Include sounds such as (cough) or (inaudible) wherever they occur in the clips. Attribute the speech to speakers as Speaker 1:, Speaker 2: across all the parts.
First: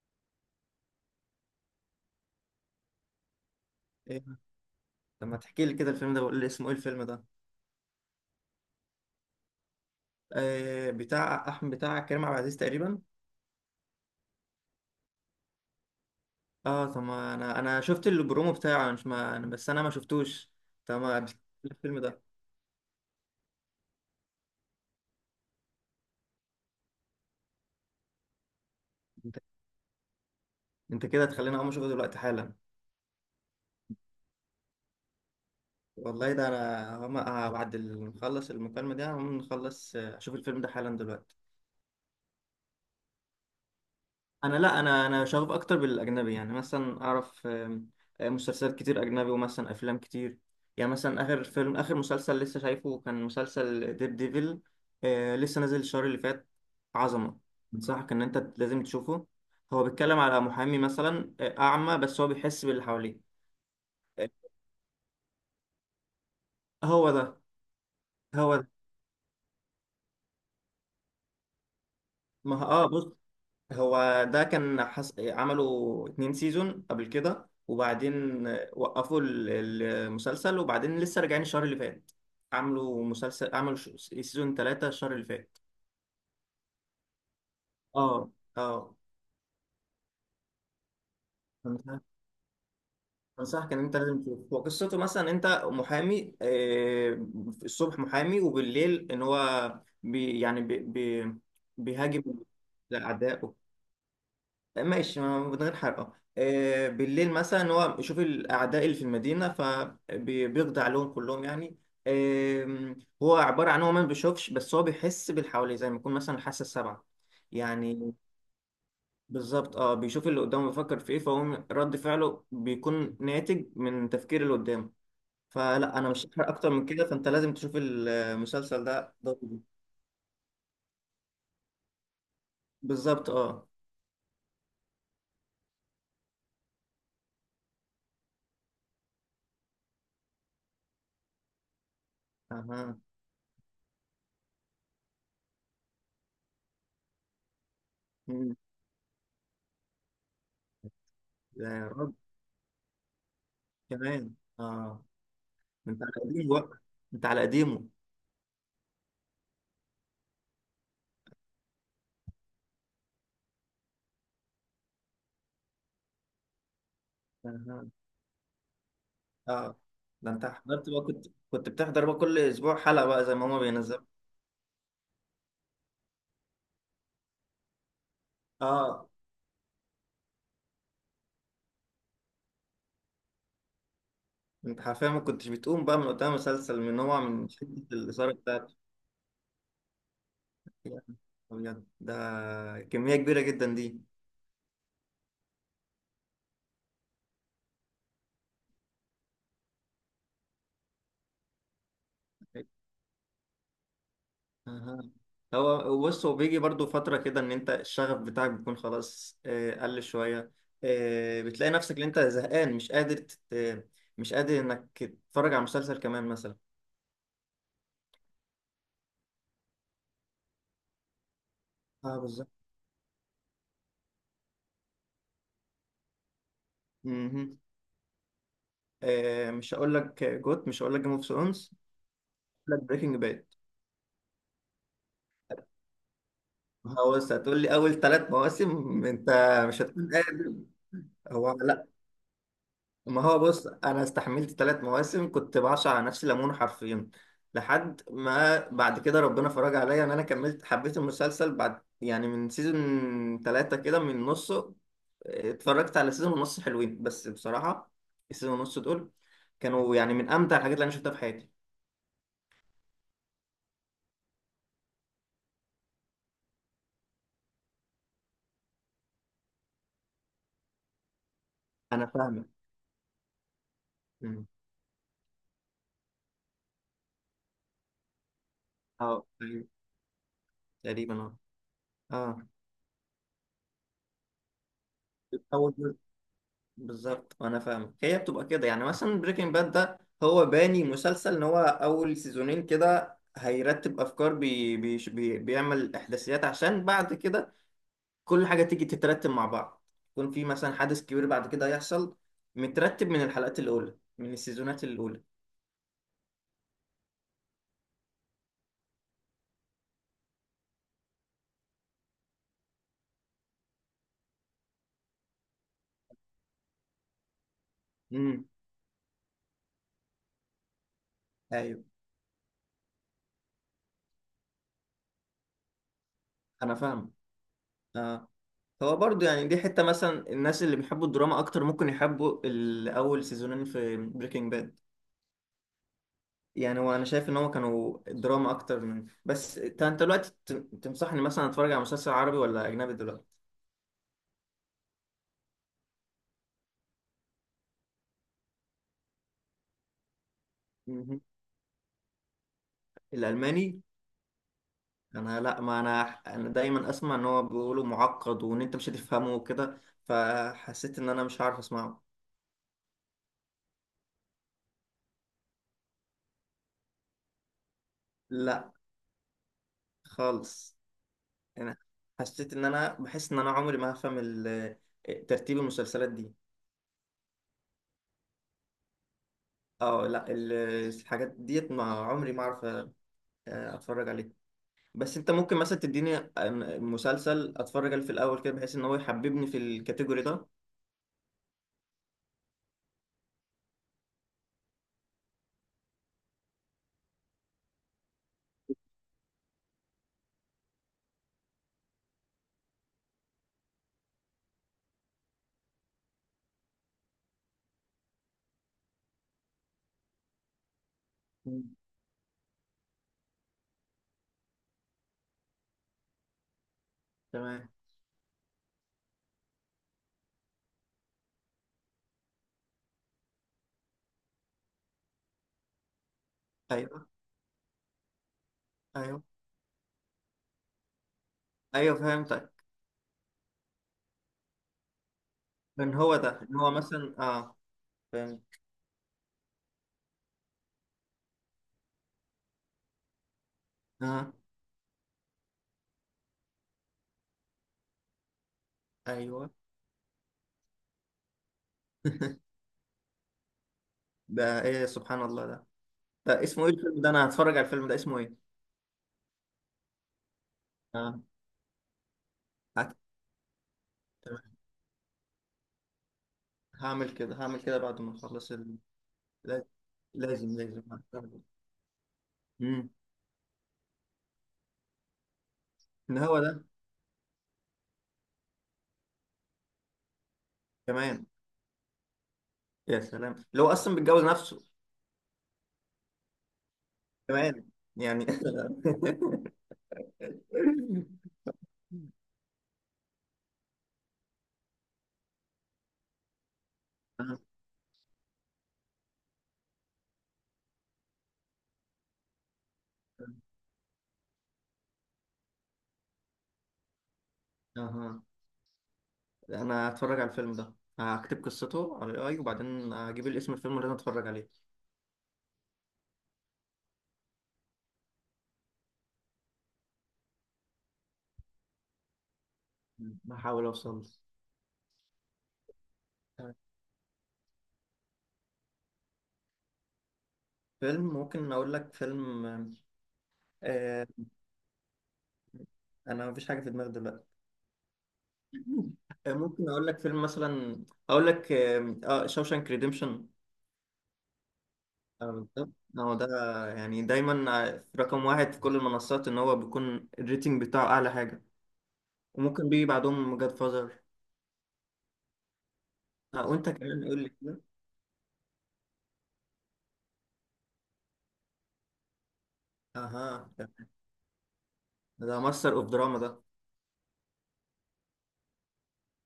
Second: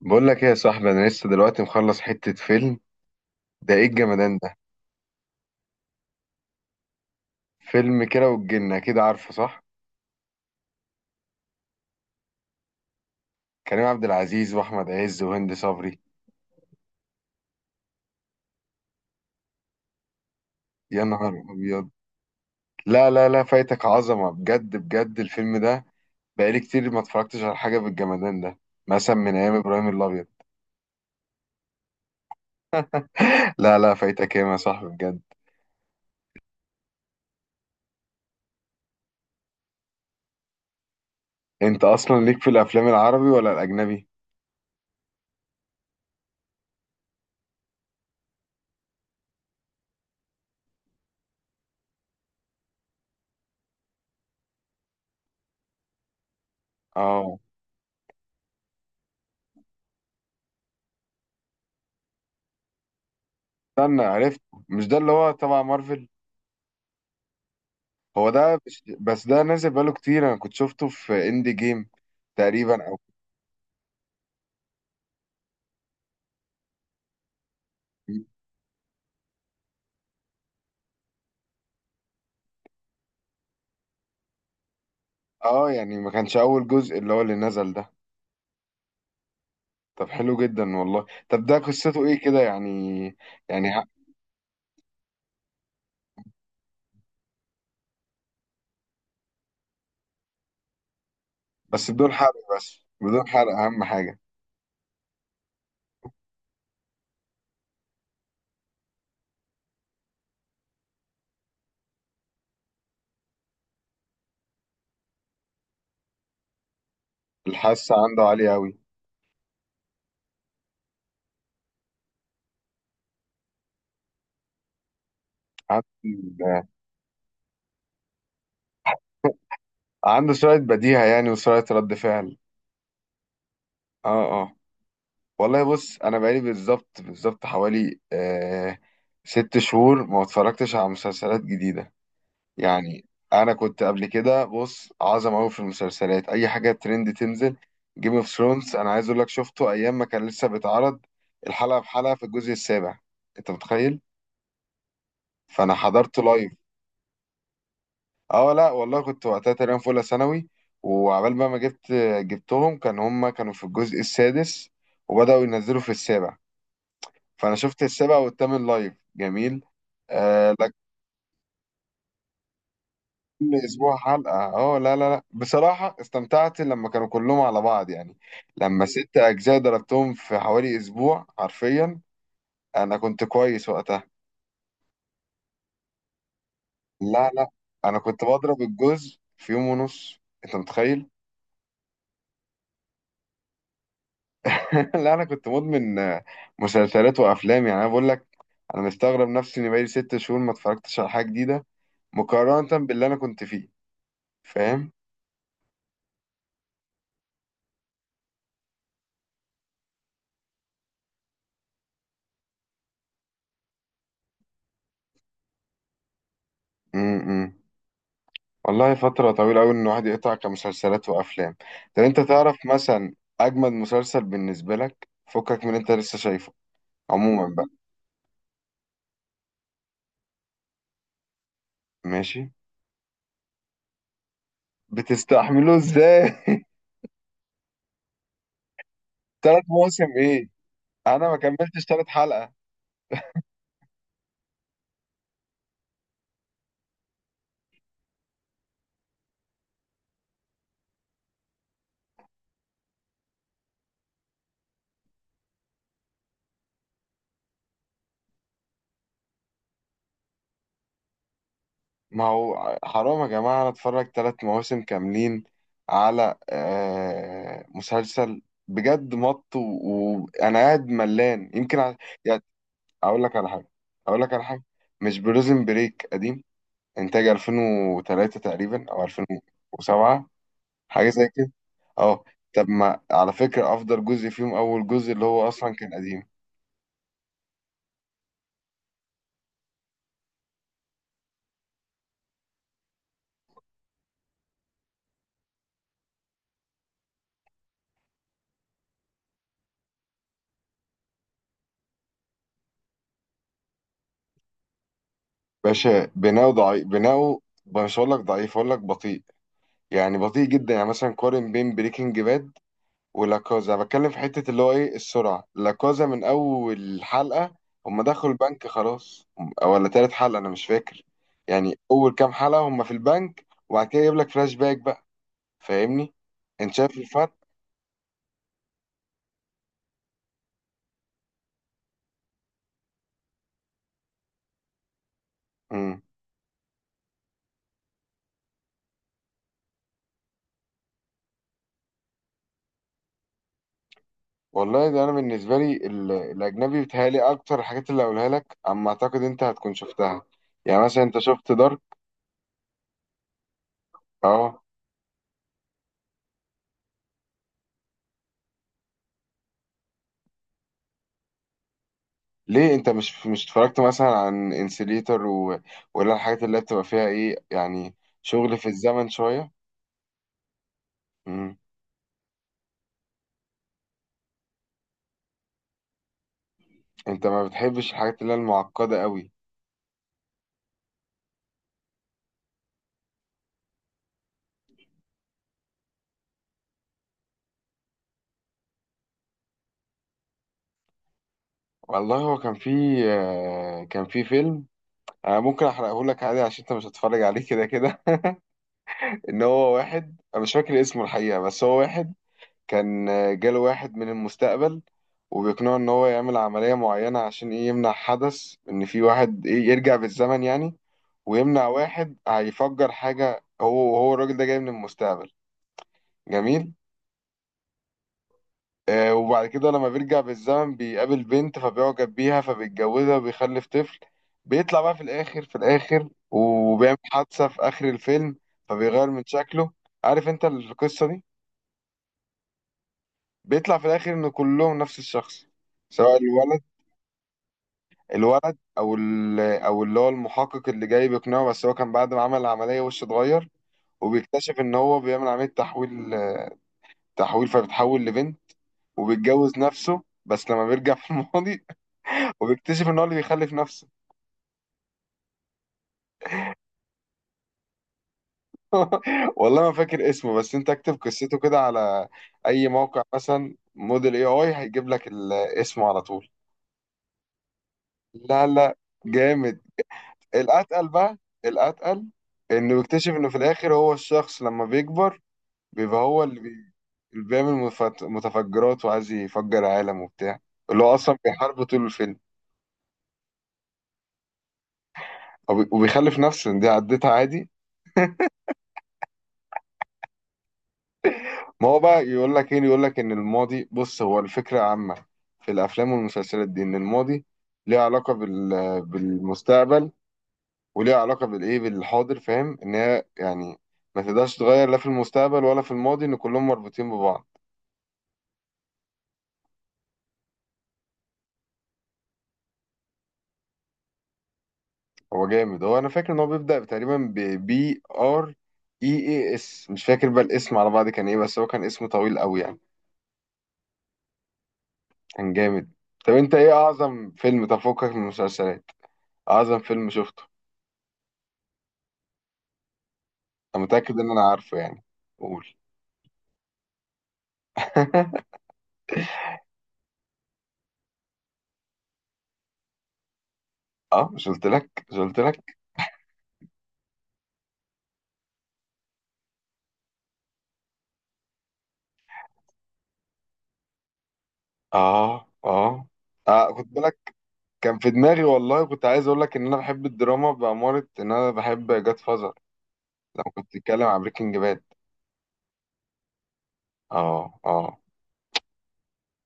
Speaker 1: بقول لك ايه يا صاحبي، انا لسه دلوقتي مخلص حتة فيلم. ده ايه
Speaker 2: إيه؟
Speaker 1: الجمدان ده؟
Speaker 2: طب ما تحكي لي كده الفيلم ده، بقول لي اسمه ايه الفيلم ده؟
Speaker 1: فيلم كده والجنة كده، عارفه؟ صح.
Speaker 2: آه، بتاع احمد، بتاع كريم عبد العزيز تقريبا.
Speaker 1: كريم عبد العزيز واحمد عز وهند صبري.
Speaker 2: اه، طب ما انا شفت البرومو بتاعه، انا مش ما أنا- بس انا ما شفتوش. طب
Speaker 1: يا
Speaker 2: ما بت-
Speaker 1: نهار ابيض.
Speaker 2: الفيلم ده،
Speaker 1: لا لا لا، فايتك عظمة بجد بجد الفيلم ده. بقالي كتير ما اتفرجتش على حاجة بالجمدان ده، مثلا من
Speaker 2: انت
Speaker 1: ايام ابراهيم الابيض.
Speaker 2: انت كده تخليني اقوم اشوفه دلوقتي حالا.
Speaker 1: لا لا، فايتك ايه يا صاحبي بجد.
Speaker 2: والله ده انا بعد ما نخلص المكالمة دي هقوم نخلص، اشوف الفيلم ده حالا دلوقتي.
Speaker 1: انت اصلا ليك في الافلام العربي ولا الاجنبي؟
Speaker 2: انا لا، انا شغوف اكتر بالاجنبي، يعني مثلا اعرف آم، آم، مسلسلات كتير اجنبي، ومثلا افلام كتير. يعني مثلا اخر فيلم، اخر مسلسل لسه شايفه كان مسلسل ديب ديفل. لسه نازل الشهر اللي فات. عظمه.
Speaker 1: اه.
Speaker 2: انصحك ان انت لازم تشوفه. هو بيتكلم على محامي مثلا، اعمى، بس هو بيحس باللي حواليه.
Speaker 1: استنى،
Speaker 2: آه.
Speaker 1: عرفت. مش ده اللي هو تبع مارفل؟
Speaker 2: هو ده.
Speaker 1: هو
Speaker 2: هو
Speaker 1: ده
Speaker 2: ده.
Speaker 1: بس، ده نازل بقاله كتير. انا كنت شفته في اندي جيم
Speaker 2: ما ه- اه،
Speaker 1: تقريبا، او
Speaker 2: بص، هو ده كان حس... عملوا اتنين سيزون قبل كده، وبعدين وقفوا المسلسل، وبعدين لسه راجعين الشهر اللي فات. عملوا سيزون ثلاثة الشهر اللي فات.
Speaker 1: اه يعني ما كانش اول جزء اللي هو اللي نزل ده؟
Speaker 2: اه، اه.
Speaker 1: طب حلو جدا والله. طب ده قصته
Speaker 2: أنصح-
Speaker 1: ايه كده يعني؟ يعني
Speaker 2: انصحك ان
Speaker 1: ه-
Speaker 2: انت لازم تشوف. هو قصته مثلا انت محامي، الصبح محامي، وبالليل ان هو بي يعني بي بي
Speaker 1: بس بدون
Speaker 2: بيهاجم
Speaker 1: حرق، بس بدون حرق،
Speaker 2: الاعداء.
Speaker 1: اهم حاجة.
Speaker 2: ماشي، ما من غير حرقه. بالليل مثلا هو يشوف الاعداء اللي في المدينه فبيقضي عليهم كلهم يعني. آم، هو عباره عن هو ما بيشوفش، بس هو بيحس باللي حواليه زي ما يكون مثلا حاسه السبعه
Speaker 1: الحاسة
Speaker 2: يعني.
Speaker 1: عنده عالية قوي.
Speaker 2: بالظبط، اه. بيشوف اللي قدامه بيفكر في ايه، فهو رد فعله بيكون ناتج من تفكير اللي قدامه. فلا، انا مش هحرق
Speaker 1: عنده
Speaker 2: اكتر من كده، فانت لازم تشوف المسلسل ده
Speaker 1: (laughs)
Speaker 2: ضروري.
Speaker 1: عنده سرعة بديهة يعني، وسرعة رد فعل.
Speaker 2: بالظبط، اه.
Speaker 1: اه اه. والله بص، انا بقالي بالظبط بالظبط حوالي ست شهور ما اتفرجتش على مسلسلات جديدة
Speaker 2: اها.
Speaker 1: يعني. انا كنت قبل كده بص عظم قوي في المسلسلات، اي حاجه ترند تنزل. جيم اوف
Speaker 2: مم.
Speaker 1: ثرونز، انا عايز اقول لك شفته ايام ما كان لسه بيتعرض، الحلقه
Speaker 2: يا رب.
Speaker 1: بحلقه في الجزء السابع. انت متخيل؟
Speaker 2: كمان. اه.
Speaker 1: فانا
Speaker 2: ده انت على
Speaker 1: حضرته
Speaker 2: قديمه
Speaker 1: لايف.
Speaker 2: بقى. انت على قديمه.
Speaker 1: اه لا والله، كنت وقتها تقريبا في اولى ثانوي، وعبال بقى ما جبت جبتهم، كان هما كانوا في الجزء السادس وبداوا ينزلوا في السابع. فانا شفت
Speaker 2: أها.
Speaker 1: السابع والثامن لايف، جميل.
Speaker 2: اه. ده انت
Speaker 1: آه
Speaker 2: حضرت بقى، كنت بتحضر بقى كل اسبوع حلقه بقى زي ما
Speaker 1: كل
Speaker 2: هما
Speaker 1: اسبوع
Speaker 2: بينزلوا.
Speaker 1: حلقه، اه، لا لا لا، بصراحه استمتعت لما كانوا كلهم على بعض يعني. لما
Speaker 2: اه.
Speaker 1: ست اجزاء ضربتهم في حوالي اسبوع حرفيا. انا كنت كويس وقتها.
Speaker 2: انت حرفيا ما كنتش بتقوم بقى من قدام مسلسل من نوع
Speaker 1: لا
Speaker 2: من
Speaker 1: لا،
Speaker 2: شدة
Speaker 1: انا كنت
Speaker 2: الإثارة
Speaker 1: بضرب
Speaker 2: بتاعته.
Speaker 1: الجزء في يوم ونص، انت
Speaker 2: يا
Speaker 1: متخيل؟
Speaker 2: أبيض ده! كمية كبيرة جدا دي.
Speaker 1: (laughs) لا انا كنت مدمن مسلسلات وافلام يعني. انا بقول لك، انا مستغرب نفسي اني بقالي ست شهور ما اتفرجتش على حاجه جديده، مقارنه باللي انا كنت فيه، فاهم؟
Speaker 2: أها. هو بص، هو بيجي برضو فترة كده إن أنت الشغف بتاعك بيكون خلاص، قل شوية. بتلاقي نفسك إن أنت زهقان، مش قادر إنك تتفرج على مسلسل كمان مثلا.
Speaker 1: م- م. والله فترة طويلة أوي إن الواحد يقطع كمسلسلات وأفلام. طب
Speaker 2: اه،
Speaker 1: أنت
Speaker 2: بالظبط.
Speaker 1: تعرف مثلا أجمد مسلسل بالنسبة لك فكك من اللي أنت لسه شايفه عموما
Speaker 2: مهم.
Speaker 1: بقى؟
Speaker 2: مش هقول لك جيم اوف ثرونز،
Speaker 1: ماشي.
Speaker 2: هقول لك بريكنج باد.
Speaker 1: بتستحمله إزاي؟ (laughs)
Speaker 2: هو بص، هتقول لي اول ثلاث مواسم انت
Speaker 1: تلات
Speaker 2: مش
Speaker 1: مواسم
Speaker 2: هتكون
Speaker 1: إيه؟
Speaker 2: قادر.
Speaker 1: أنا ما
Speaker 2: هو
Speaker 1: كملتش
Speaker 2: لا.
Speaker 1: تلات حلقة.
Speaker 2: ما هو بص، انا استحملت ثلاث مواسم كنت بعصر على نفسي ليمون حرفيا، لحد ما بعد كده ربنا فرج عليا ان انا كملت، حبيت المسلسل بعد يعني من سيزون ثلاثة كده من نصه. اتفرجت على سيزون ونص حلوين بس بصراحة. السيزون ونص دول كانوا يعني من امتع الحاجات اللي انا شفتها في حياتي.
Speaker 1: ما هو حرام يا جماعة أنا أتفرج تلات مواسم كاملين على مسلسل بجد. مط وأنا قاعد ملان يمكن
Speaker 2: انا
Speaker 1: يعني.
Speaker 2: فاهمك.
Speaker 1: أقول لك على حاجة أقول لك على حاجة. مش بريزن بريك قديم؟ انتاج 2003 تقريبا او
Speaker 2: اه، أيوة،
Speaker 1: 2007، حاجه
Speaker 2: تقريبا،
Speaker 1: زي
Speaker 2: اه.
Speaker 1: كده. اه.
Speaker 2: اه.
Speaker 1: طب ما على فكره افضل جزء فيهم اول جزء اللي هو
Speaker 2: اول
Speaker 1: اصلا كان
Speaker 2: جزء.
Speaker 1: قديم.
Speaker 2: بالظبط، وانا فاهم، هي بتبقى كده يعني. مثلا بريكنج باد ده، هو باني مسلسل ان هو اول سيزونين كده هيرتب افكار، بي بي بي بيعمل احداثيات عشان بعد كده كل حاجه تيجي تترتب مع بعض، يكون في مثلا حدث كبير بعد كده هيحصل مترتب من الحلقات الاولى، من السيزونات الاولى.
Speaker 1: باشا بناؤه ضعيف، بناؤه مش هقول لك ضعيف، هقول لك بطيء. يعني بطيء جدا. يعني مثلا قارن بين بريكنج باد ولاكازا، بتكلم في حته اللي هو ايه، السرعه. لاكازا من اول حلقه هم دخلوا
Speaker 2: امم.
Speaker 1: البنك خلاص، أو ولا تالت حلقه انا مش فاكر. يعني
Speaker 2: ايوه.
Speaker 1: اول كام حلقه هم في البنك وبعد كده يجيب لك فلاش باك بقى. فاهمني؟ انت
Speaker 2: انا
Speaker 1: شايف؟
Speaker 2: فاهم. اه. هو برضو يعني دي حته مثلا الناس اللي بيحبوا الدراما اكتر ممكن يحبوا الاول سيزونين في بريكنج باد.
Speaker 1: امم
Speaker 2: يعني هو انا شايف ان هو كانوا دراما اكتر من، بس انت تنصحني مثلا اتفرج على مسلسل عربي ولا اجنبي دلوقتي؟
Speaker 1: والله ده انا بالنسبه لي، الاجنبي بيتهيألي اكتر. الحاجات اللي هقولها لك اما اعتقد انت هتكون شفتها. يعني مثلا انت
Speaker 2: مهم.
Speaker 1: شفت دارك؟
Speaker 2: الالماني.
Speaker 1: اه.
Speaker 2: انا لا، ما انا، انا دايما اسمع ان هو بيقولوا معقد، وان انت مش هتفهمه وكده، فحسيت ان انا مش عارف اسمعه.
Speaker 1: ليه، انت مش اتفرجت مثلا عن انسليتر ولا الحاجات اللي بتبقى فيها ايه يعني، شغل في
Speaker 2: لا،
Speaker 1: الزمن شويه؟
Speaker 2: خالص.
Speaker 1: امم
Speaker 2: انا حسيت ان انا بحس ان انا عمري ما هفهم ترتيب المسلسلات دي.
Speaker 1: انت ما بتحبش الحاجات اللي هي المعقده قوي.
Speaker 2: اه لا، الحاجات ديت ما عمري ما اعرف اتفرج عليها. بس انت ممكن مثلا تديني مسلسل اتفرج عليه في الاول كده، بحيث ان هو يحببني في الكاتيجوري ده.
Speaker 1: والله هو كان في كان في فيلم. انا ممكن احرقه لك عادي عشان انت مش هتتفرج عليه كده كده. (laughs) ان هو واحد، انا مش فاكر اسمه الحقيقه، بس هو واحد كان جاله واحد من المستقبل وبيقنعه ان هو يعمل عملية معينة عشان ايه، يمنع حدث، ان في واحد ايه يرجع بالزمن يعني، ويمنع
Speaker 2: مم.
Speaker 1: واحد هيفجر حاجة. هو الراجل ده جاي من المستقبل. جميل.
Speaker 2: تمام.
Speaker 1: وبعد كده لما بيرجع بالزمن بيقابل بنت فبيعجب بيها فبيتجوزها وبيخلف طفل. بيطلع بقى في الاخر، وبيعمل
Speaker 2: ايوه،
Speaker 1: حادثة في اخر الفيلم فبيغير
Speaker 2: ايوه،
Speaker 1: من شكله. عارف انت القصة دي؟
Speaker 2: ايوه، فهمتك.
Speaker 1: بيطلع في الاخر ان كلهم نفس الشخص،
Speaker 2: ان هو
Speaker 1: سواء
Speaker 2: ده، ان
Speaker 1: الولد،
Speaker 2: هو مثلا اه. فهمت.
Speaker 1: او اللي هو المحقق اللي جاي بيقنعه. بس هو كان بعد ما عمل العمليه وشه اتغير،
Speaker 2: اه.
Speaker 1: وبيكتشف ان هو بيعمل عمليه تحويل، فبيتحول لبنت
Speaker 2: ايوه.
Speaker 1: وبيتجوز نفسه، بس لما بيرجع في الماضي. (laughs)
Speaker 2: (laughs)
Speaker 1: وبيكتشف ان هو اللي بيخلف نفسه.
Speaker 2: ده ايه سبحان الله ده! ده اسمه ايه الفيلم ده؟ انا هتفرج على الفيلم ده، اسمه ايه؟
Speaker 1: والله ما فاكر اسمه، بس انت اكتب
Speaker 2: اه،
Speaker 1: قصته كده على اي
Speaker 2: هت-
Speaker 1: موقع، مثلا موديل اي
Speaker 2: تمام.
Speaker 1: اي، هيجيب لك اسمه على طول.
Speaker 2: هعمل كده، هعمل كده بعد ما
Speaker 1: لا
Speaker 2: اخلص
Speaker 1: لا، جامد.
Speaker 2: لا- لازم، لازم.
Speaker 1: الاتقل بقى، الاتقل، انه
Speaker 2: امم.
Speaker 1: بيكتشف انه في الاخر هو الشخص لما بيكبر، بيبقى
Speaker 2: ان
Speaker 1: هو
Speaker 2: هو ده.
Speaker 1: اللي بيعمل متفجرات وعايز يفجر عالم وبتاع، اللي هو اصلا
Speaker 2: كمان.
Speaker 1: بيحاربه طول الفيلم.
Speaker 2: يا سلام، اللي هو اصلا بيتجوز نفسه!
Speaker 1: وبيخلف نفسه، إن دي عدتها عادي.
Speaker 2: كمان يعني. (laughs)
Speaker 1: ما هو بقى يقول لك ايه، يقول لك ان الماضي، بص هو الفكره عامه في الافلام والمسلسلات دي، ان الماضي
Speaker 2: آه.
Speaker 1: ليه علاقه بالمستقبل، وليه علاقه بالايه، بالحاضر، فاهم؟ ان هي يعني ما تقدرش تغير لا في المستقبل ولا في الماضي، ان كلهم مربوطين ببعض.
Speaker 2: اها. انا هتفرج على الفيلم ده، هكتب قصته على الاي، وبعدين هجيب الاسم الفيلم اللي انا اتفرج عليه.
Speaker 1: هو جامد. هو انا فاكر ان هو بيبدأ تقريبا ب بي ار اي اي اس، مش فاكر بقى الاسم على بعض كان ايه، بس هو كان اسم طويل قوي يعني.
Speaker 2: هحاول اوصل له.
Speaker 1: كان جامد. طب انت ايه
Speaker 2: تمام.
Speaker 1: اعظم فيلم تفوقك من المسلسلات، اعظم فيلم شفته؟
Speaker 2: فيلم، ممكن اقول لك فيلم.
Speaker 1: انا متأكد
Speaker 2: آه.
Speaker 1: ان انا عارفه يعني. قول.
Speaker 2: انا مفيش حاجه في دماغي دلوقتي.
Speaker 1: (laughs)
Speaker 2: (laughs) آه، ممكن اقول لك فيلم مثلا. اقول لك، شوشانك ريديمشن.
Speaker 1: اه، مش قلت لك، مش قلت لك.
Speaker 2: بالظبط، هو ده. يعني دايما في رقم واحد في كل المنصات، ان هو بيكون الريتنج بتاعه اعلى حاجه، وممكن بيجي بعدهم جاد فازر.
Speaker 1: اه اه
Speaker 2: آه،
Speaker 1: اه،
Speaker 2: وانت
Speaker 1: خد
Speaker 2: كمان
Speaker 1: بالك،
Speaker 2: قول لي كده.
Speaker 1: كان في دماغي. والله كنت عايز اقول لك ان انا بحب الدراما، بأمارة ان انا بحب جاد فازر لما كنت
Speaker 2: اها،
Speaker 1: بتتكلم عن بريكنج باد.
Speaker 2: ده ماستر اوف دراما ده.
Speaker 1: اه اه،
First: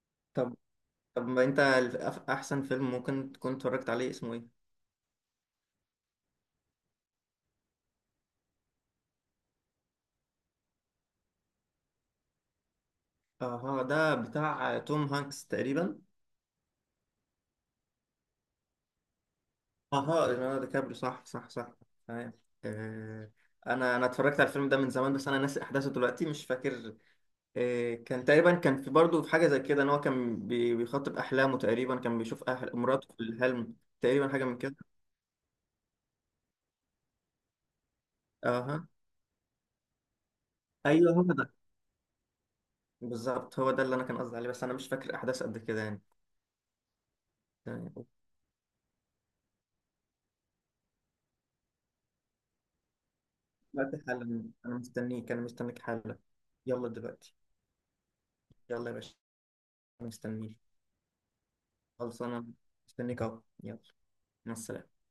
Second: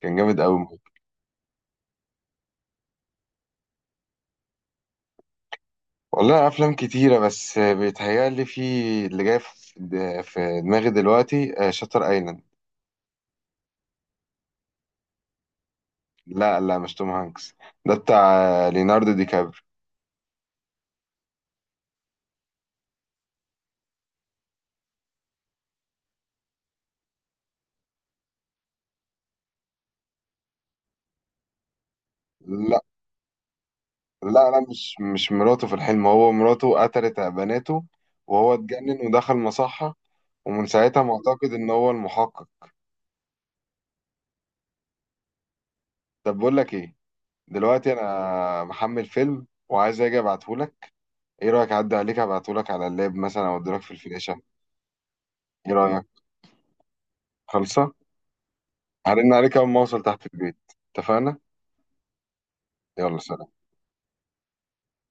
Speaker 1: كان جامد
Speaker 2: طب،
Speaker 1: قوي.
Speaker 2: طب ما انت ال- أف- احسن فيلم ممكن تكون اتفرجت عليه اسمه ايه؟
Speaker 1: والله افلام كتيره، بس بيتهيألي في اللي جاي في دماغي دلوقتي، شاتر ايلاند.
Speaker 2: اها، ده بتاع توم هانكس تقريبا.
Speaker 1: لا لا، مش توم هانكس، ده بتاع ليوناردو دي كابري.
Speaker 2: اها، ليوناردو دي كابريو، صح، صح، صح. تمام. آه، انا اتفرجت على الفيلم ده من زمان، بس انا ناسي احداثه دلوقتي، مش فاكر. كان تقريبا، كان في برضه في حاجه زي كده ان هو كان بيخاطب احلامه، تقريبا كان بيشوف
Speaker 1: لا
Speaker 2: مراته في الحلم، تقريبا حاجه
Speaker 1: لا
Speaker 2: من
Speaker 1: لا،
Speaker 2: كده.
Speaker 1: مش مراته في الحلم. هو مراته قتلت بناته وهو
Speaker 2: اها.
Speaker 1: اتجنن ودخل مصحه، ومن ساعتها
Speaker 2: ايوه، هو
Speaker 1: معتقد
Speaker 2: ده.
Speaker 1: ان هو المحقق.
Speaker 2: بالظبط، هو ده اللي انا كان قصدي عليه، بس انا مش فاكر احداث قد كده يعني.
Speaker 1: طب بقول لك ايه، دلوقتي
Speaker 2: تمام.
Speaker 1: انا محمل فيلم وعايز اجي ابعته لك. ايه رايك اعدي عليك ابعته لك على اللاب مثلا، او اديلك في
Speaker 2: دلوقتي
Speaker 1: الفلاشه؟
Speaker 2: حالا انا مستنيك، انا
Speaker 1: ايه
Speaker 2: مستنيك
Speaker 1: رايك؟
Speaker 2: حالا. يلا دلوقتي.
Speaker 1: خلصه.
Speaker 2: يلا يا باشا.
Speaker 1: هرن عليك أول ما أوصل
Speaker 2: انا
Speaker 1: تحت البيت.
Speaker 2: مستنيك.
Speaker 1: اتفقنا؟
Speaker 2: خلاص، انا
Speaker 1: يلا
Speaker 2: مستنيك اهو.
Speaker 1: سلام.
Speaker 2: يلا، مع السلامة.